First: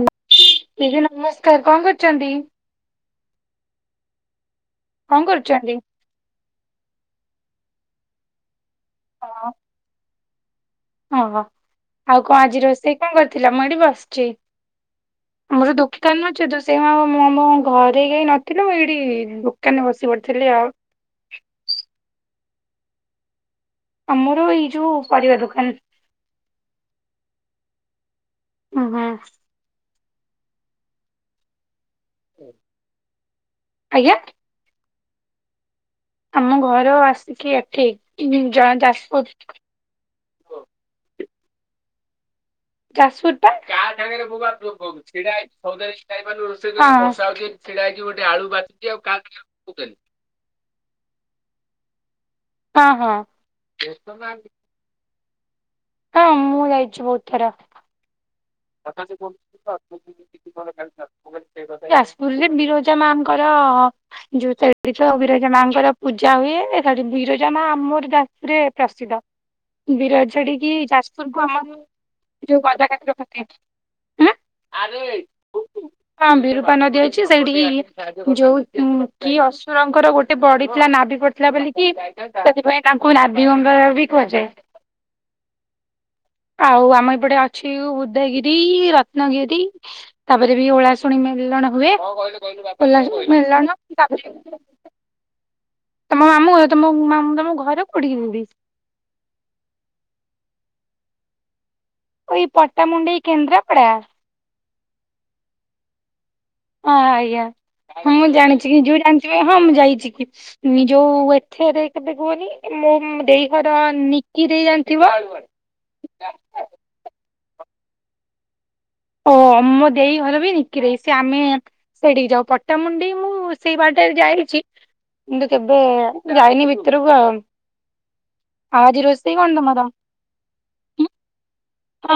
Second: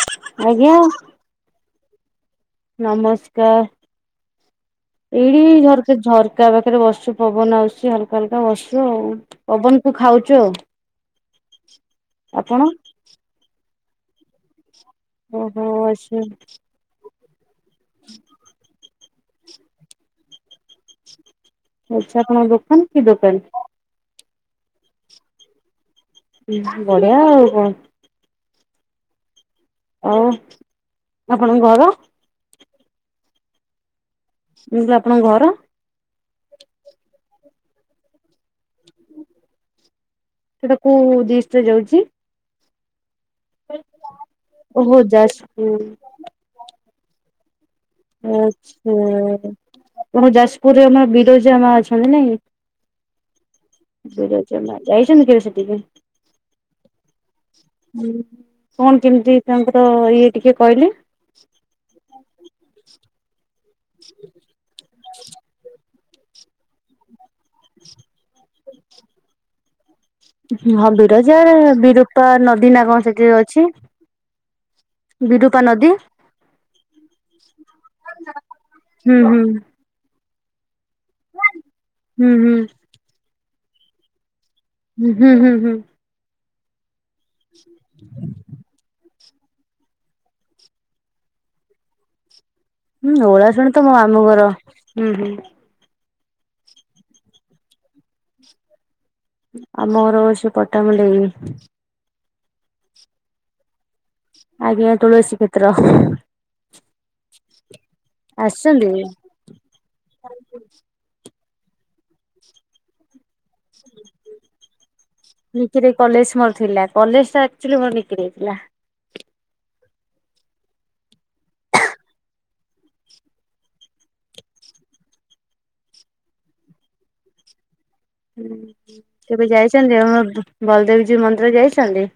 ଆଲୋ ଆଜ୍ଞା ଦିଦି ନମସ୍କାର କଣ କରୁଚନ୍ତି? ନମସ୍କାର କଣ ଏଇଠି କରୁଛନ୍ତି? ଝର୍କା ଝର କା ପାଖରେ ବସଚୁ ପବନ ଆସୁଚି ହଲକା ହଲକା ବସଚୁ ଆଉ ପବନକୁୁ ଖାଉଚୁ ଆଉ। ହଁଅ ଆଉ କଣ ଆଜି ଆପଣ? ରୋଷେଇ କଣ କରିଥିଲ ମୁଁ ଏଇଠି ବସିଚି। ଓହୋ ମୋର ଦୁଃଖୀ ଆଚ୍ଛା କାମ ଅଛି ତ ସେ ସେ ମା ମୁଁ ଆମ ଘରେ କେହିନଥିଲି ମୁଁ ଏଇଠି ଦୋକାନେ ବସିପଡିଥିଲି ଆଉ। ଆଛା ଆପଣଙ୍କ ଦୋକାନ କି ଦୋକାନ? ଆମର ଏଇ ଯୋଉ ପରିବା ଦୋକାନ। ଉଁହୁଁ ବଢିଆ ଆଉ କଣ। ଓହଁ। ଓ ଆପଣଙ୍କ ଘର? ଆଜ୍ଞା? ମୁଁ [unintelligible] ଆପଣଙ୍କ ଘର? ଆମ ଘର ଆସିକି ଏଠି ଯା-ଯାଜପୁର। ସେଟା କୋଉ ଡିଷ୍ଟରେ ଯାଉଚି? ଯାଜପୁରଟା। ଆ ଓହୋ ଯାଜପୁର ଆଚ୍ଛା। ଓହୋ ଯାଜପୁରରେ ଆମ ବିରଜା ମାଆ ଅଛନ୍ତି ନାଇଁ ହଁ ବିରଜା ମାଆ। ଯାଇଛନ୍ତି କେବେ ସେଠିକି? ହଁ ମୁଁ ଯାଇଛି ବୋହୁତ ଥର। ହୁଁ କଣ କେମିତି ତାଙ୍କର ଇଏ ଟିକେ କହିଲେ। ଯାଜପୁରରେ ବିରଜା ମାଙ୍କର ଯୋଉ [unintelligible] ଆଉ ବିରଜା ମାଙ୍କର ପୂଜା ହୁଏ ଏଠାରେ ବିରଜା ମାଆ ଆମରି ଡାକରେ ପ୍ରସିଦ୍ଧ। ବିରଜାଟିକି ହଁ ଯାଜପୁରକୁ ବିରଜାରେ ଆମର ବିରୂପା ଯୋଉ ନଦୀ ନା କଣ ଗଦାକାଠିର ସେଠି ପଟେ ଅଛି। ବିରୂପା ନଦ୍ ହଁ ବିରୁପା ନଦୀ ହେଇଚି ସେଇଠିକି ଯୋଉ ଉଁ ହୁଁ କି ହୁଁ ଅସୁରଙ୍କର ଗୋ ଏତେ ବଢିଥିଲା ନାଭି ପଡିଥିଲା ବୋଲିକି ହୁଁ ହୁଁ ସେଥିପାଇଁ ତାଙ୍କୁ ନାଭିଗଙ୍ଗା ବି କୁହାଯାଏ। ଉଁ ହୁଁ ହୁଁ ହୁଁ। ଆଉ ଆମ ଏପଟେ ଅଛି ଉ-ଉଧୟଗିରି ରି ରତ୍ନଗିରି ତାପରେ ବି ଓଳାଶୁଣି ମିଲଣ ହୁଏ। ହୁଁ ଓଳାଶୁଣି [unintelligible] ତ ମୋ ମାମୁଁ ତାପରେ ଘର। ହୁଁ ହୁଁ ତମ ମାମୁ ତମ ମାମୁଁ [unintelligible] ତମ ଘରେ କୋଠିକି ଯିବି ଆମ ଘର ହୋଉଚି ପଟାମୁଣ୍ଡେଇ। ଏଇ ପଟାମୁଣ୍ଡେଇ କେନ୍ଦ୍ରାପଡା? ଆଜ୍ଞା ତୁଳସୀ କ୍ଷେତ୍ର। ହଁ ଆଜ୍ଞା ହଁ ମୁଁ ଜାଣିଚି କି ଆସିଛନ୍ତି ଯୋଉ ଜାଣିଥିବ ହଁ ମୁଁ ଯାଇଚି କି। ନି ଯୋଉ ଏଥରେ କେତ କୁହନି ମୁ ଦେଇ ଘର ନିକି ଦେଇ ଜାଣିଥିବ? ନିକି କଲେଜ ମୋର ଥିଲା କଲେଜ ଟା ଆକଚୁଲି [unintelligible] କିରିଇଥିଲା। ଓମ ମୋ ଦେଇ ଘର ବି [unintelligible] ସେ ଆମେ ସେଠିକି ଯାଉ ପଟ୍ଟାମୁଣ୍ଡି ମୁଁ ସେଇ ବାଟରେ ଯାଇଚି। କିନ୍ତୁ କେବେ ଯାଇନି ଭିତରକୁ ଆଉ। ହୁଁ ଆଜି ରୋଷେଇ କେବେ କଣ ତମର? ଯାଇଚନ୍ତି ଆ ବଲଦେବୀଜୀ ମନ୍ଦିର ଯାଇଚନ୍ତି?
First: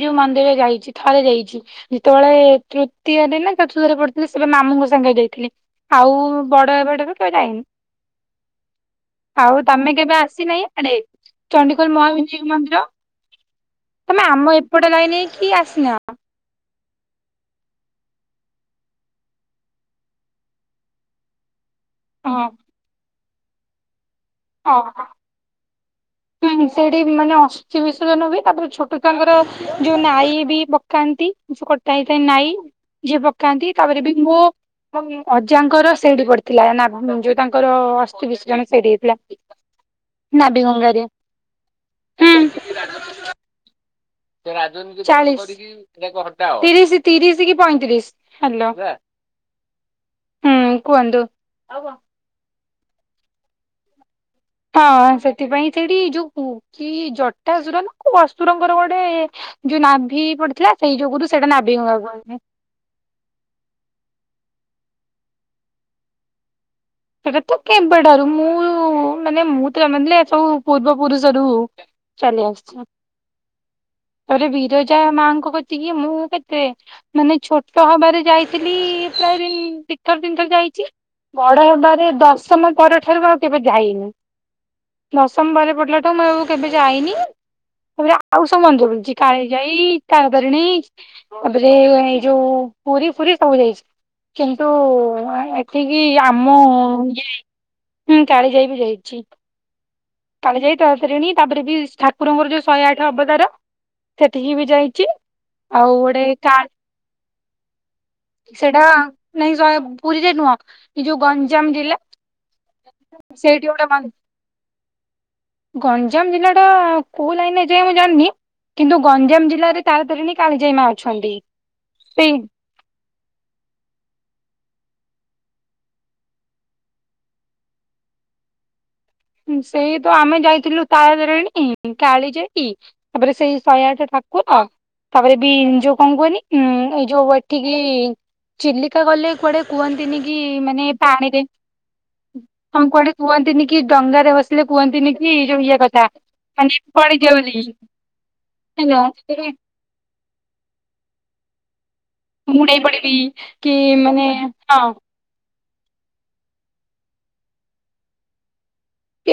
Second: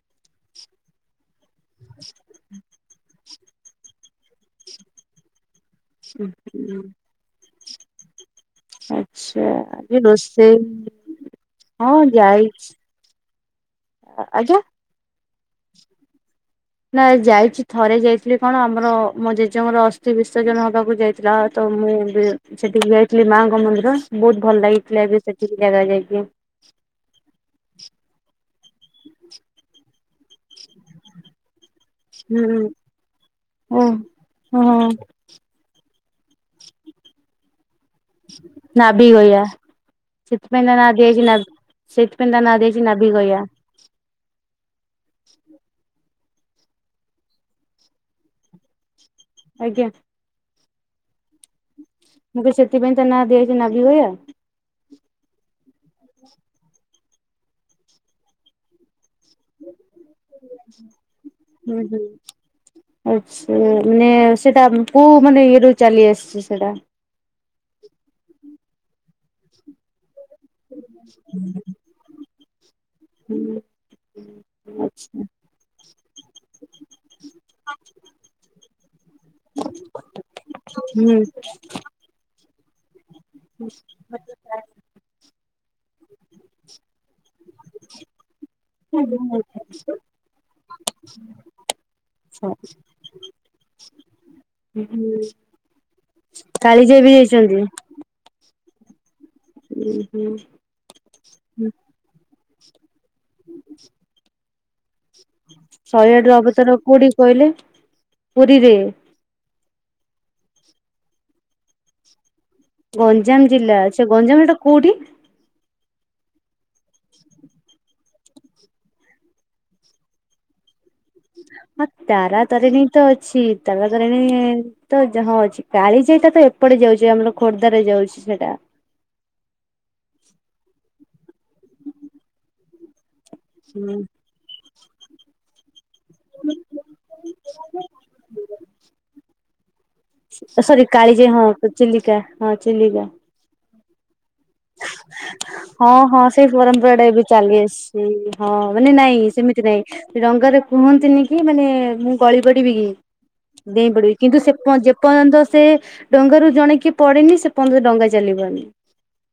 ଯଉ ମନ୍ଦିର ଯାଇଚି। ଥରେ ଯାଇଚି ଯେତେବେଳେ ତୃତୀୟରେ ନା ଚତୁର୍ଥରେ ପଡିଥିଲେ ସେବେ ମାମୁଙ୍କ ସାଙ୍ଗରେ ଯାଇଥିଲି। ଆଉ ବଡ ହେବାଠାରୁ କେଉ ଯାଇନି। ଆଚ୍ଛା ଆଉ ତମେ ଆଜି କେବେ ରୋଷେଇ ଆସିନାହିଁ ଆଡେ ଚଡିଗୋଲ ହଁ ମହା [unintelligible] ଯାଇଛି ମନ୍ଦିର। ତମେ ଆମ ଆଜ୍ଞା। ଏପଟେ ଲାଇନ୍ କି ଆସିନ। ନାଇ ଯାଇଚି ଥରେ ଯାଇଥିଲି କଣ ଆମର ମୋ ଜେଜେଙ୍କର ଅସ୍ଥି ବିସର୍ଜନ ହେବାକୁ ଯାଇଥିଲା ତ ମୁଁ ହଁ। ସେଠିକି ଯାଇଥିଲି ମାଙ୍କ ମନ୍ଦିର ବୋହୁତ ଭଲ ହଁ ଲାଗିଥିଲା ଏବେ ସେଠିକି ଜାଗା ଯାଇକି ହୁଁ ସେଠି [unintelligible] ଅ ଅସ୍ଥି ବିର୍ଷଯନ୍ ହୁଏ ତାପର ଛୋଟ ଛଆଙ୍କର ଯୋଉ ନାଇ ବି ପକାନ୍ତି। କି କଟା ହେଇଥାଏ ନାଇଁ ହୁଁ ଯିଏ ପକାନ୍ତି ଓ ତାପରେ ବି ମୋ ହଁ। ଅଜାଙ୍କର ସେଇଡି ପଡିଥିଲା ନା ଯୋଉ ତାଙ୍କର ଅସ୍ ନାଭିି ଗଇଆ ଚିତପ [unintelligible] ନାବି ଗଙ୍ଗାରେ ସେଥିପାଇଁ ହୁଁ ତା ନା ଦିଆଯାଇଚି ନାଭି ଗୟା। [unintelligible] ଚା ତିରିଶ ତିରିଶ କି ପଇଁତିରିଶ, ହ୍ୟାଲୋ ଆଜ୍ଞା। ହୁଁ କୁହନ୍ତୁ। ମୁ ସେଥିପାଇଁ ତା ନା ଦିହଅଛି ନାଭିଗୟା। ହଁ ସେଥିପାଇଁ ସେଇଠି ଯୋଉ କି ଜଟାସୁର ନା କ ଅସୁରଙ୍କର ଗୋଟେ ଯୋଉ ନାଭି ପଡିଥିଲା ସେଇ ଯୋଗୁରୁୁ ସେଇଟା ନାଭିଙ୍ଗାକୁିବେ। ଆଛ ମାନେ ସେଟା କୋଉ ମାନେ ଇଏ ରୁ ଚାଲି ଆସିଚି ସେଟା। ସେଟାତ କେବେ ଠାରୁ ମୁଁ ମାନେ ମୁଁତ [unintelligible] ସବୁ ପୂର୍ବ ପୁରୁଷରୁ ଚାଲି ଆସଚି। ହୁଁ। ରେ ଆଚ୍ଛା ବିରଜାମାଙ୍କୁ କତିକୁ ମୁଁ କେତେ ମାନେ ଛୋଟ ହବାରେ ଯାଇଥିଲି ପ୍ରାୟ ଦିଇଥର ତିନିଥର ଯାଇଚି। ହୁଁ। ବଡ଼ ହେବାରେ ଦଶମ ପରଠାରୁ ଆଉ କେବେ ଯାଇନି। ଦଶମ ପରେ ପଡ଼ିଲାଠୁ ମୁଁ କେବେ ଯାଇନି। ପୁ ଆଉ ସବ ମନ୍ଦ ବୁ [unintelligible] କାଳିଯାଇ ତାର ତରିିଣୀ। ତାପରେ ଏଇ ଯୋଉ ଆଛା ପୁରୀ ଫୁରୀ ସବୁ ବୁଲିଚି। କିନ୍ତୁ ଏଠିକି ଆ କାଳି ଯାଇ ବି ଯାଇଚନ୍ତି? ହୁଁ କାଳି ଯାଇ ବିି ଯାଇଚି। ହୁଁ ହୁଁ। ଯାଇ ତାରାତାରିଣୀ ତାପରେ ବି ଠାକୁରଙ୍କର ଯୋଉ ଶହେ ଆଠ ଅବତାର ସେଠିକି ବି ଯାଇଚି। ଆଉ ଶହେ ଗୋଟେ ଆଠ କା ଅବତାର କୋଉଠି କହିଲେ ପୁରୀରେ ସେଟା ନାଇଁ ଶହେ ପୁରୀରେ ନୁହଁ ଏ ଯୋଉ ଗଞ୍ଜାମ ଜିଲ୍ଳା। ଗଞ୍ଜାମ ଜିଲ୍ଲା ସେ ଗଞ୍ଜାମ ସେଟା କୋଉଠି? ଗଞ୍ଜାମ ଜିଲ୍ଲା ଟା କୋଉ ଲାଇନ୍‌ ରେ ଯାଏ ମୁଁ ଜାଣିନି କିନ୍ତୁ ଗଞ୍ଜାମ ଜିଲ୍ଲାରେ ତାର ତାରିଣୀ କାଳିଜାଇ ମା ଅ ହଁ ତାରା ତାରିଣୀ ତ ଅଛି ତାରା ତାରିଣୀ ତ ଯାଁ ଅଛି କାଳିଯାଇ ଟା ତ ଏପଟେ ଯାଉଛି ଆମର ଖୋର୍ଦ୍ଧ ରେ ଯାଉଛି ସେଇଟା। ସେଇ ତ ଆମେ ଯାଇଥିଲୁ ତାରା ତାରଣୀ କାଳିଯାଇ ତାପରେ ସେଇ ଶହେ ଅଠେ ଠା କୁର ତାପରେ ବି ଯୋଉ କଣ କୁହନି ଏଇ ଯୋଉ ଏଠିକି ଚିଲିକା ଗଲେ କୁଆଡେ କୁହନ୍ତିନି କି ସରି ମାନେ କାଳିଜାଇ ହଁ ପାଣିରେ ଚିଲିକା ହଁ ଚିଲିକା। କୁହନ୍ତିନି କି ଡଙ୍ଗାରେ ବ ହଁ ହଁ ସେଇ ମାନେ ପରମ୍ପରା ଟା ଏ ବି ପଡିଯିବ ବୋଲି ଚାଲି ଆସିଛି ହଁ ମାନେ ହେଲା ନାଇଁ ସେଥିରେ ସେମିତି ନାଇଁ। ରଙ୍ଗରେ କୁହନ୍ତିନି କି ମାନେ ମୁଁ କଳି ପଡିବି କି କି ଡେଇଁ ପଡିବି ମାନେ କିନ୍ତୁ ସେ ହଁ ଯେପର୍ଯ୍ୟନ୍ତ ସେ ଡଙ୍ଗାରୁ ଜଣେ କିଏ ପଡିନି ସେ ପର୍ଯ୍ୟନ୍ତ ଡଙ୍ଗା ଚାଲିିବନି।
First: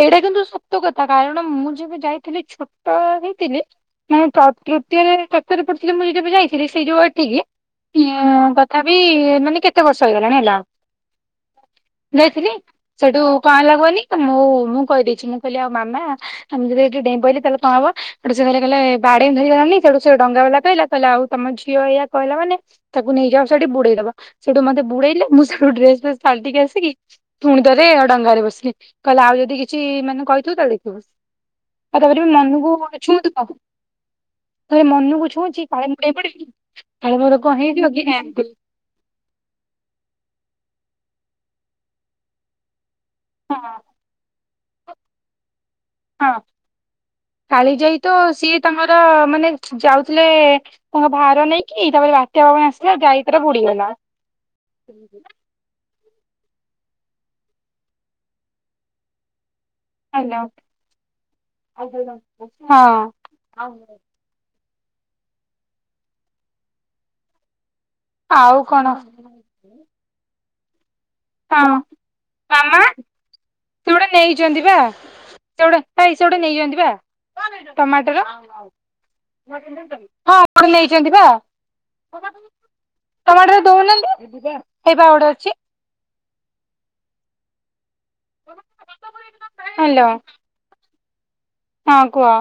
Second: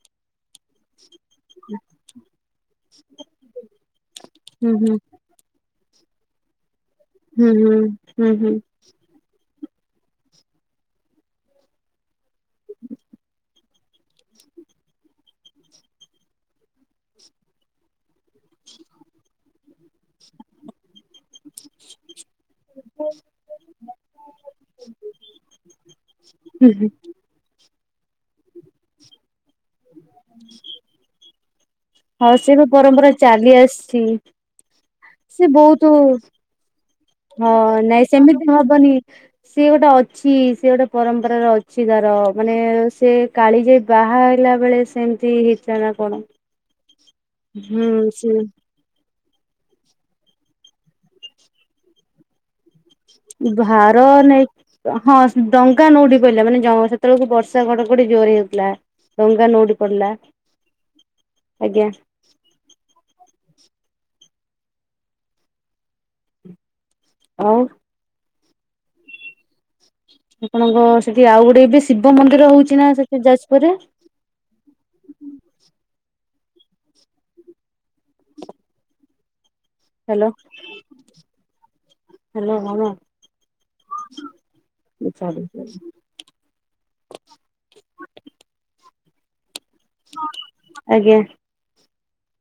ଏଇଟା କିନ୍ତୁ ସତ କଥା କାରଣ ମୁଁ ଯେବେ ଯାଇଥିଲି ଛୋଟ ହେଇଥିଲି। ମାନେ ହୁଁ ହୁଁ ତୃତୀୟରେ ଚତୁରେ ପଡିଥିଲେ ମୁଁ ଯେବେ ଯାଇଥିଲି ସେଇ ଯୋଉ ହୁଁ ଏଠିକି। ହୁଁ ହୁଁ ହୁଁ ତାବିି ମାନେ କେତେ ବର୍ଷ ହେଇଗଲାଣି ହେଲା। ଯାଇଥିଲି ସେଠୁ କଣ ହେଲା କୁହନି ତ ମୁଁ ମୁଁ କହିଦେଇଛି ମୁଁ କହିଲି ଆଉ ମାମା ଆମେ ଯଦି ଏଠି ଡେଇଁ ପଇଲି ତାହେଲେ କଣ ହବ ସେ କହିଲେ ବାଡ଼େଇବି ଧରିକିନା ଅନାନି ସେଠୁ ସେ ଡଙ୍ଗା ବାଲା କହିଲା କହିଲେ ଆଉ। ତମ ଝିଅ ଏଇଆ କହିଲା ମାନେ ତାକୁ ନେଇଯାଅ ସେଠି ବୁଡେଇଦବ ସେଠୁ ମତେ ବୁଡେଇଲେ ମୁଁ ସେଠୁ ଡ୍ରେସ ଫ୍ରେସ ପାଲିଟିକି ହୁଁ ହୁଁ ଆସିକି ପୁଣି ଥରେ ଆଉ ଡଙ୍ଗାରେ ବସିଲଲି କହିଲି ଆଉ ଯଦି କିଛି ମାନେ କହିଥିବୁ ତାହେଲେ ଦେଖିବୁ। ଆଉ ତାପରେ ହଁ ସେ ବି ମନକୁ ପରମ୍ପରା ଛୁଉଁଥିବ ଚାଲି ଆସିଛି। ତାପରେ ମନକୁ ସେ ଛୁଉଁଛି କାଳେ ବହୁତ ମୁଁ ଡେଇଁ ପଡିବି କାଳେ ମୋର ହଁ କଣ ହେଇଯିବ କି ନାଇଁ ସେମିତି ହବନି। ସିଏ ଗୋଟେ ଅଛି ସେ ଗୋଟେ ପରମ୍ପରାର ଅଛି ତାର ମାନେ ସେ ହଁ କାଳିଯାଇ ବା ହା ଖାଇଲା ବେଳେ ସେମିତି ଜଣା ପ କାଳିଯାଇ ତ ସେ ସିଏ ତାଙ୍କର ତ ମାନେ ଯାଉଥିଲେ ତାଙ୍କ ଭାର ନେଇକି ତାପରେ ବା ତମେ ଆସିଲାଠୁ ଭାର ନେଇକି ହଁ। ଡଙ୍ଗା ନୋଉଟି ପଇଲା ମାନେ ସେତେ ବେଳକୁ ବର୍ଷା ଘଡ଼ ଘଡ଼ି ଯୋରେ ହଉଥିଲା ଡଙ୍ଗା ନୋଉଟି ପଡିଲା ହାଲୋ ଆଜ୍ଞା। ହଁ। ଆଉ ଆଉ କଣ ଅହ ସେଠି ଆଉ ଗୋଟେ ହଁ ଏବେ ଶିବ ମନ୍ଦିର ମାମା ହୋଉଛି ନା ସେଠି ଯାଜପୁରରେ? ସେ ଗୋଟେ ନେଇଛନ୍ତି ପା ସେ ଏ ଗଟେ ନେଇଛନ୍ତି ବା ଟମାଟର। ହଁ ହ୍ୟାଲୋ ମୋଠୁ ନେଇଛନ୍ତି ପା। ହ୍ୟାଲୋ ହଁ ଟମାଟର ଦୋଉନାହାନ୍ତି ହେଇପା ଆଉ ଗୋଟେ ସରି ଅଛି। [inaudible] ଆଜ୍ଞା। ହଁ କୁହ।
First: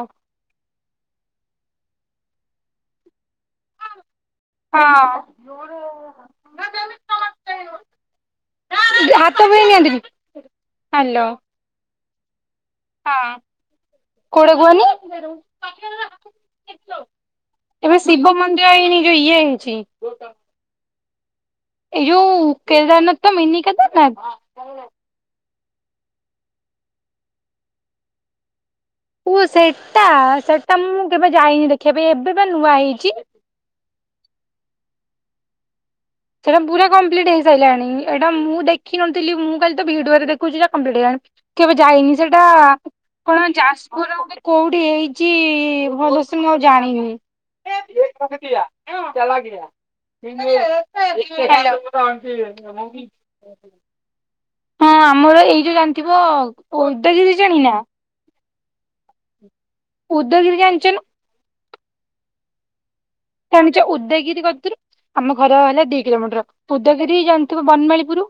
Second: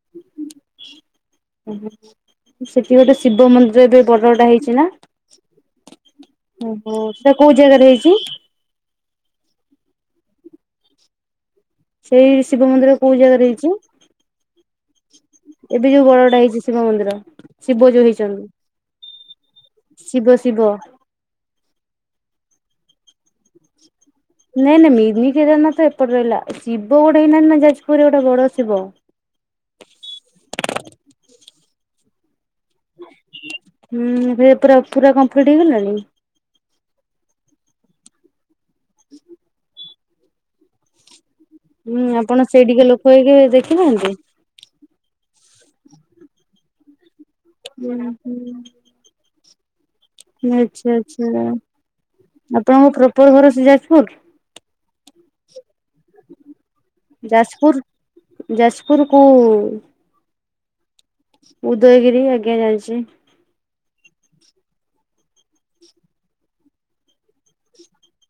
ଉଁ ହୁଁ ସେଠି ଗୋଟେ ଶିବ ମନ୍ଦି ଯୋଉ ଏବେ ବଡ ଟା ହେଇଛି ନା ହଁ ଓହୋ ସେଇଟା କୋଉ ଜାଗାରେ ହେଇଛି? ହ୍ୟାଲୋ। ସେଇ ଶିବ ମନ୍ଦିର କୋଉ ଜାଗାରେ ହେଇଚି? କୋଉଠି କୁହନି ବଡଟା ହେଇଛି ଶିବ ମନ୍ଦିର ଏବେ ଯୋଉ ଶିବ ହେଇଛନ୍ତି ମନ୍ଦିର ଏ ଏଇନିକେ ଇଏ ହୋଉଛି। ଶିବ ଶିବ। ଏ ଯୋଉ କେଦାରନାଥ ତ ମିନି କେଦାରନାଥ। ନାଇଁ ନାଇଁ ମିନି କେଦାରନାଥ ତ ଏପଟେ ରହିଲା। ଶିବ ଗୋଟେ ହେଇ ନାହାନ୍ତି ନା ଯାଜପୁରରେ ଗୋଟେ ବଡ଼ ଶିବ। ଓ ସେଟା। ସେଟା ମୁଁ କେବେ ଯାଇନି ଦେଖିବା ପାଇଁ ଏବେ ପା ନୂଆ ହେଇଚି। ହୁଁ ଏବେ ପୁରା ପୁରା କମ୍ପ୍ଲିଟ ହେଇଗଲାଣି। ସେଇଟା ପୁରା କଂପ୍ଲିଟ୍ ହେଇ ସାଇଲାଣି। ଏଇଟା ମୁଁ ଦେଖିନଥିଲି ମୁଁ କାଲି ତ ଭିଡିଓ ରେ ଦେଖୁଚି ଏଇଟା କଂପ୍ଲିଟ୍ ହେଲାଣି। କେବେ ହୁଁ ଯାଇନି ସେଟା ଆପଣ ସେଇଠିକା ଲୋକ ହେଇକି କଣ ଯାଜପୁର ଦେଖିନାହାନ୍ତି ର କୋଉଠି ହେଇଚି ଭଲସେ ମୁଁ ଆଉ ଜାଣିନି। ହୁଁ ହୁଁ ଆଚ୍ଛା [unintelligible] ଆଚ୍ଛା [unintelligible] ଆପଣଙ୍କ ପ୍ରପର ଘର ସେ ଯାଜପୁର ହଁ ଆମର ଏଇ ଯୋଉ ଜାଣିଥିବ ଉଦୟଗିରି ଜାଣିନା? ଯାଜପୁର ଯାଜପୁର କୋଉ ଉଦୟଗିରି ଜାଣିଚ ନା? ଉଦୟଗିରି ଆଜ୍ଞା ଜାଣିଚି। ଜାଣିଚ ଉଦୟଗିରି କତିରୁ ଆମ ଘର ହେଲା ଦି କିଲୋମିଟର। ଉଦୟଗିରି ଜାଣିଥିବ ବନମାଳୀପୁର?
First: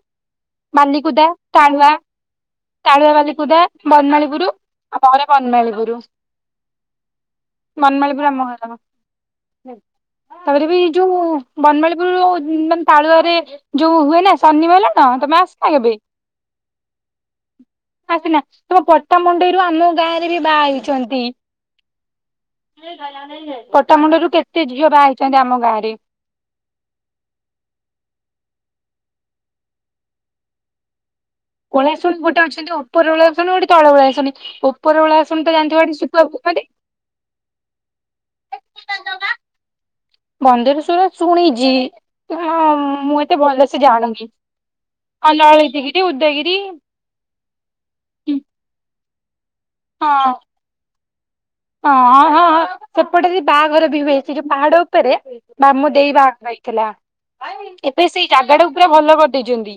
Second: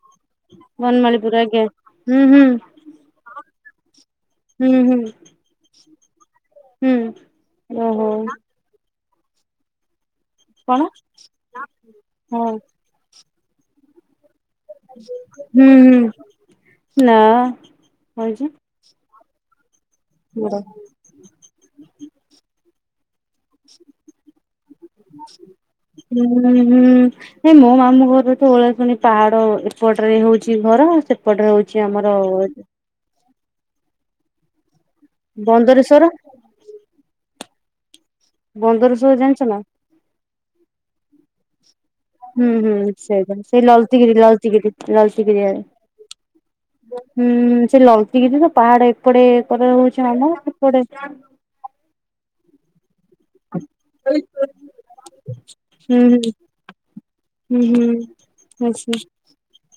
ବାଲିକୁଦା ବନମାଳିପୁର ଆଜ୍ଞା ଟାଣୁଆ। ହୁଁ ହୁଁ ତାଳୁଆ ବାଲିକୁଦା ବନମାଳୀପୁର ହୁଁ ହୁଁ ଆମ ଘର ବନମାଳୀପୁର। ହୁଁ ଓହୋ ବନମାଳୀପୁର ଆମ ଘର। ତାପରେ ବି କଣ ଯୋଉ ବନମାଳୀପୁର ହଁ ମାନ ତାଳୁଆରେ ଯୋଉ ହୁଏନା ସନି ମେଳଣ ତମେ ହୁଁ ଆସିନା ହୁଁ କେବେ? ନା। ଆସିନା। କହିଛି ତମ ପଟ୍ଟାମୁଣ୍ଡେଇରୁ ଆମ ଗାଁ ରେ ବି ବଡ ବାହା ହେଇଛନ୍ତି। ପଟ୍ଟାମୁଣ୍ଡେଇରୁ କେତେ ଝିଅ ବାହା ହେଇଚନ୍ତି ଆମ ଗାଆଁ ରେ। [unintelligible] ହୁଁ। ହେ ମୋ ମାମୁଁଘର ତ ଓଳାଶୁଣୀ ପାହାଡ଼ ଏପଟରେ ହେଉଚି ଘର ସେ ଏପଟରେ ହଉଚି ଆମର ଓଳାଶୁଣୀ ଗୋଟେ ଅଛନ୍ତି ଉପର ଓଳାଶୁଣୀ ଗୋଟେ ତଳ ଓଳାଶୁଣୀ। ଓପର ଓଳାଶୁଣୀ ତ ଜାଣିଥିବ ସେଠୀ ବନ୍ଦରେଶ୍ଵର ଶୁଖୁଆ ବିକନ୍ତି। ବନ୍ଦରେଶ୍ଵର ଜାଣିଛ ନା [unintelligible] ଶୁଣିଚି। ହୁଁ ହୁଁ ସେଇଟା। ସେଇ ଲଳିତିଗିରି ଲଳିତିଗିରି ଆଉ ଲଳିତିଗିରି ଲଳିତଗିରି ଉଦୟଗିରି ଆଡେ। ହୁଁ ସେ ଲଳିତିଗିରି ପାହାଡ଼ ଏପଟ କରେ ହଉଚି ହଁ ମାମୁଁଘର ସେପଟେ ହଁ ହଁ। ସେପଟେ ବି ବାହାଘର ବି ହୁଏ। ସେ ଯୋଉ ପାହାଡ ଉପରେ ମାମୁ ହୁଁ ଦେଇ ବାହାଘର ହେଇଥିଲା। ହୁଁ ହୁଁ ହୁଁ ଏବେ ସେଇ ଜାଗା ଟାକୁ ପୁରା ଆଛା ଭଲ କରିଦେଇଛନ୍ତି।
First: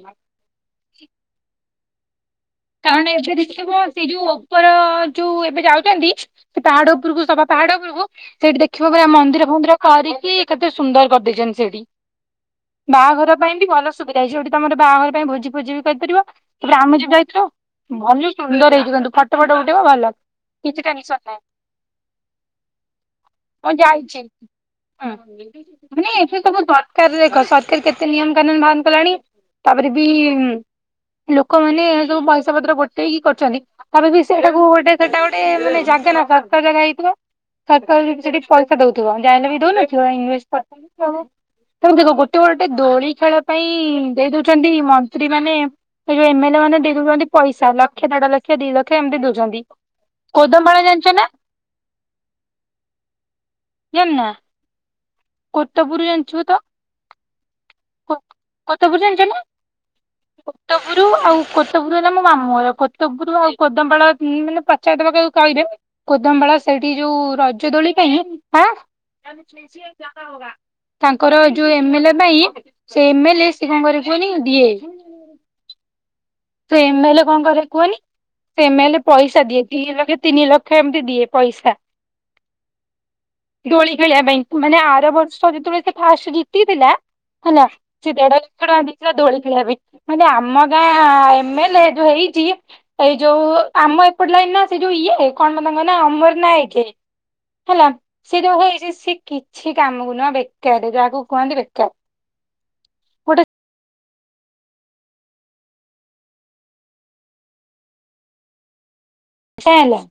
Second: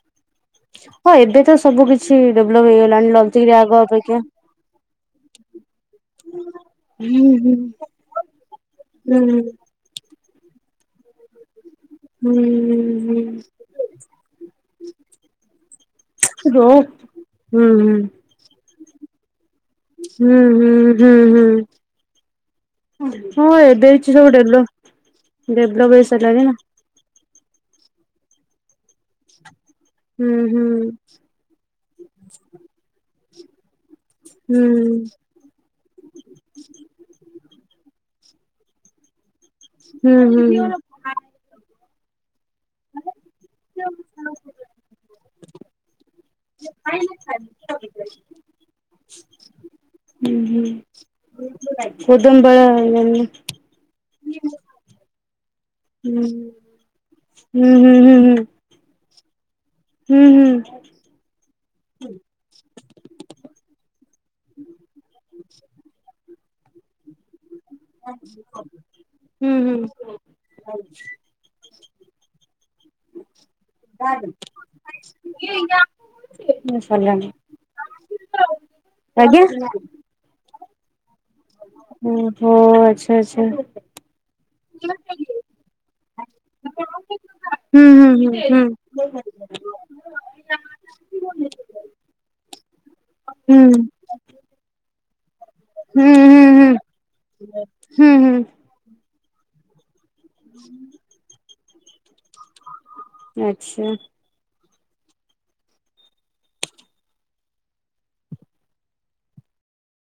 ହଁ ଏବେ ତ ସବୁ କିଛି ଛି ଡେଭଲପ ହେଇ କାରଣ ଏବେ ଦେଖିବ ସେ ଯୋଉ ଉପର ଯୋଉ ଏବେ ଯାଉଛନ୍ତି ସେ ପାହାଡ ହୁଁ ଉପରକୁ ସବା ହୁଁ ପାହାଡ ଉପରକୁ ସେଇଠି ଦେଖିବ ପୁରା ହୁଁ ମନ୍ଦିର ଫନ୍ଦିର କରିକି କେତେ ସୁନ୍ଦର କରିଦେଇଛନ୍ତି ସେଇଠି। ହୁଁ। ହୁଁ ବାହାଘର ପାଇଁ ବି ଭଲ ସୁବିଧା ହେଇଚି। ଯୋଉଠି ତମର ବାହାଘର ପାଇଁ ଭୋଜି ଫୋଜି ବି କରିପାରିବ। ରୋ ତାପରେ ଆମେ ଯୋଉ ଯାଇଥିଲୁ ହୁଁ ଭଲ ସୁନ୍ଦର ହେଇଚି କିନ୍ତୁ। ଫଟୋ ଫଟ ଉଠେଇବ ଭଲ। ହୁଁ ହୁଁ କିଛି ହୁଁ ଟେନ୍ସନ ନାହିଁ। ହୁଁ ହୁଁ ହଁ ଏବେ କିଛି ଯାଇଚି। ସବୁ ଡେଭଲପ ଡେଭଲପ ମାନେ ଏଠି ହେଇସାରିଲାଣି ନା ସବୁ ସରକାର ଦେଖ ସରକାର କେତେ ନିୟମ କାନୁନ ବାହାର କଲାଣି। ତାପରେ ବି ହୁଁ ହୁଁ ଲୋକମାନେ ଏସବୁ ପଇସାପତ୍ର ଗୋଟେଇକି କରିଛନ୍ତି। ତା ପରେ ବି ହୁଁ ସେଇଟାକୁ ଗୋଟେ ସେଟା ଗୋଟେ ମାନେ ଜାଗା ନା ଶସ୍ତା ଜାଗା ହେଇଥିବ ଶସ୍ତା ସେଠି ପଇସା ଦଉଥିବ। ଯାହା ହେଲେ ବି ଦଉନଥିବ ହୁଁ ହୁଁ ଇନଭେଷ୍ଟ ହୁଁ। କରିଛନ୍ତି ସବୁ। ତାଙ୍କୁ ଦେଖ ଗୋଟେ ଗୋଟେ ଦୋଳି ଖେଳ ପାଇଁ ଦେଇ ଦଉଛନ୍ତି ମନ୍ତ୍ରୀ ମାନେ ଏ ଯୋଉ ଏମେଲେ ମାନେ ଦେଇ ଦଉଛନ୍ତି ପଇସା। ଲକ୍ଷ ଦେଢ ଲକ୍ଷ ଦି ଲକ୍ଷ ଏମିତି ଦଉଛନ୍ତି। ଉଁ ହୁଁ। କୋଦମପାଳ ଜାଣିଛ ନା କୋଦମ୍ବଳା ଜାଣିନା? କୋଟପୁର ହୁଁ। ଜାଣିଥିବ ନା? ହୁଁ ହୁଁ ହୁଁ ହୁଁ। କୋତପୁର ଜାଣିଛ ନା? ହୁଁ ହୁଁ। ପୁରୁ ଆଉ କୋତପୁରୁ ହେଲା ମୋ ମାମୁଁ ଘର। କୋତପୁରୁ ଆଉ କଦମ୍ପାଳ ମାନେ ପଚାରି ଦବ କାହାକୁ କହିବେ କୋଦମବାଳ ସେଇଠି ଯୋଉ ରଜ ଦୋଳି ପାଇଁ, ଆଁ? ହୁଁ ହୁଁ ତାଙ୍କର ଯୋଉ ଏମେ ଲେ ପାଇଁ ସେଇ ଏମେଲେ, ସେ କଣ କରେ କୁହନି? ଦିଏ। ହ [inaudible] ସେ ଏମେଲେ କଣ କରେ କୁହନି, ସେ ଏମେଲେ ଆଜ୍ଞା। ପଇସା ଦିଏ। ଦି ଲକ୍ଷ, ତିନି ଲକ୍ଷ ଏମିତି ଦିଏ ପଇସା ଓହୋ ଆଚ୍ଛା ଆଚ୍ଛା ଦୋଳି ଖେଳିବା ପାଇଁ। ମାନେ ଆର ବର୍ଷ ଯେତେବେଳେ ସେ ଫାର୍ଷ୍ଟ ଜିତିଥିଲା ହେଲା, ହୁଁ ହୁଁ ସେ ହୁଁ ଦେଢ଼ ହୁଁ ଲକ୍ଷ ଦେଇଥିଲା ଦୋଳି ଖେଳିବା ପାଇଁ। ମାନେ ଆମ ଗାଁ ଏମେଲେ ଯୋଉ ହେଇଛି, ଏଇ ଯୋଉ ହୁଁ। ଆମ ଏପଟ ଲାଇନର ସେ ଯୋଉ ଇଏ କଣ ବା ତାଙ୍କ ନାଁ? ହୁଁ ଅମର ହୁଁ ହୁଁ ନାୟକେ ହେଲା। ସେ ଯୋଉ ହେଇଛି ସେ କିଛି କାମକୁ ପୁରା ବେକାର, ଯାହାକୁ କୁହନ୍ତି ବେକାର। ଗୋଟେ ଆଚ୍ଛା। କାଇଁ ହେଲା?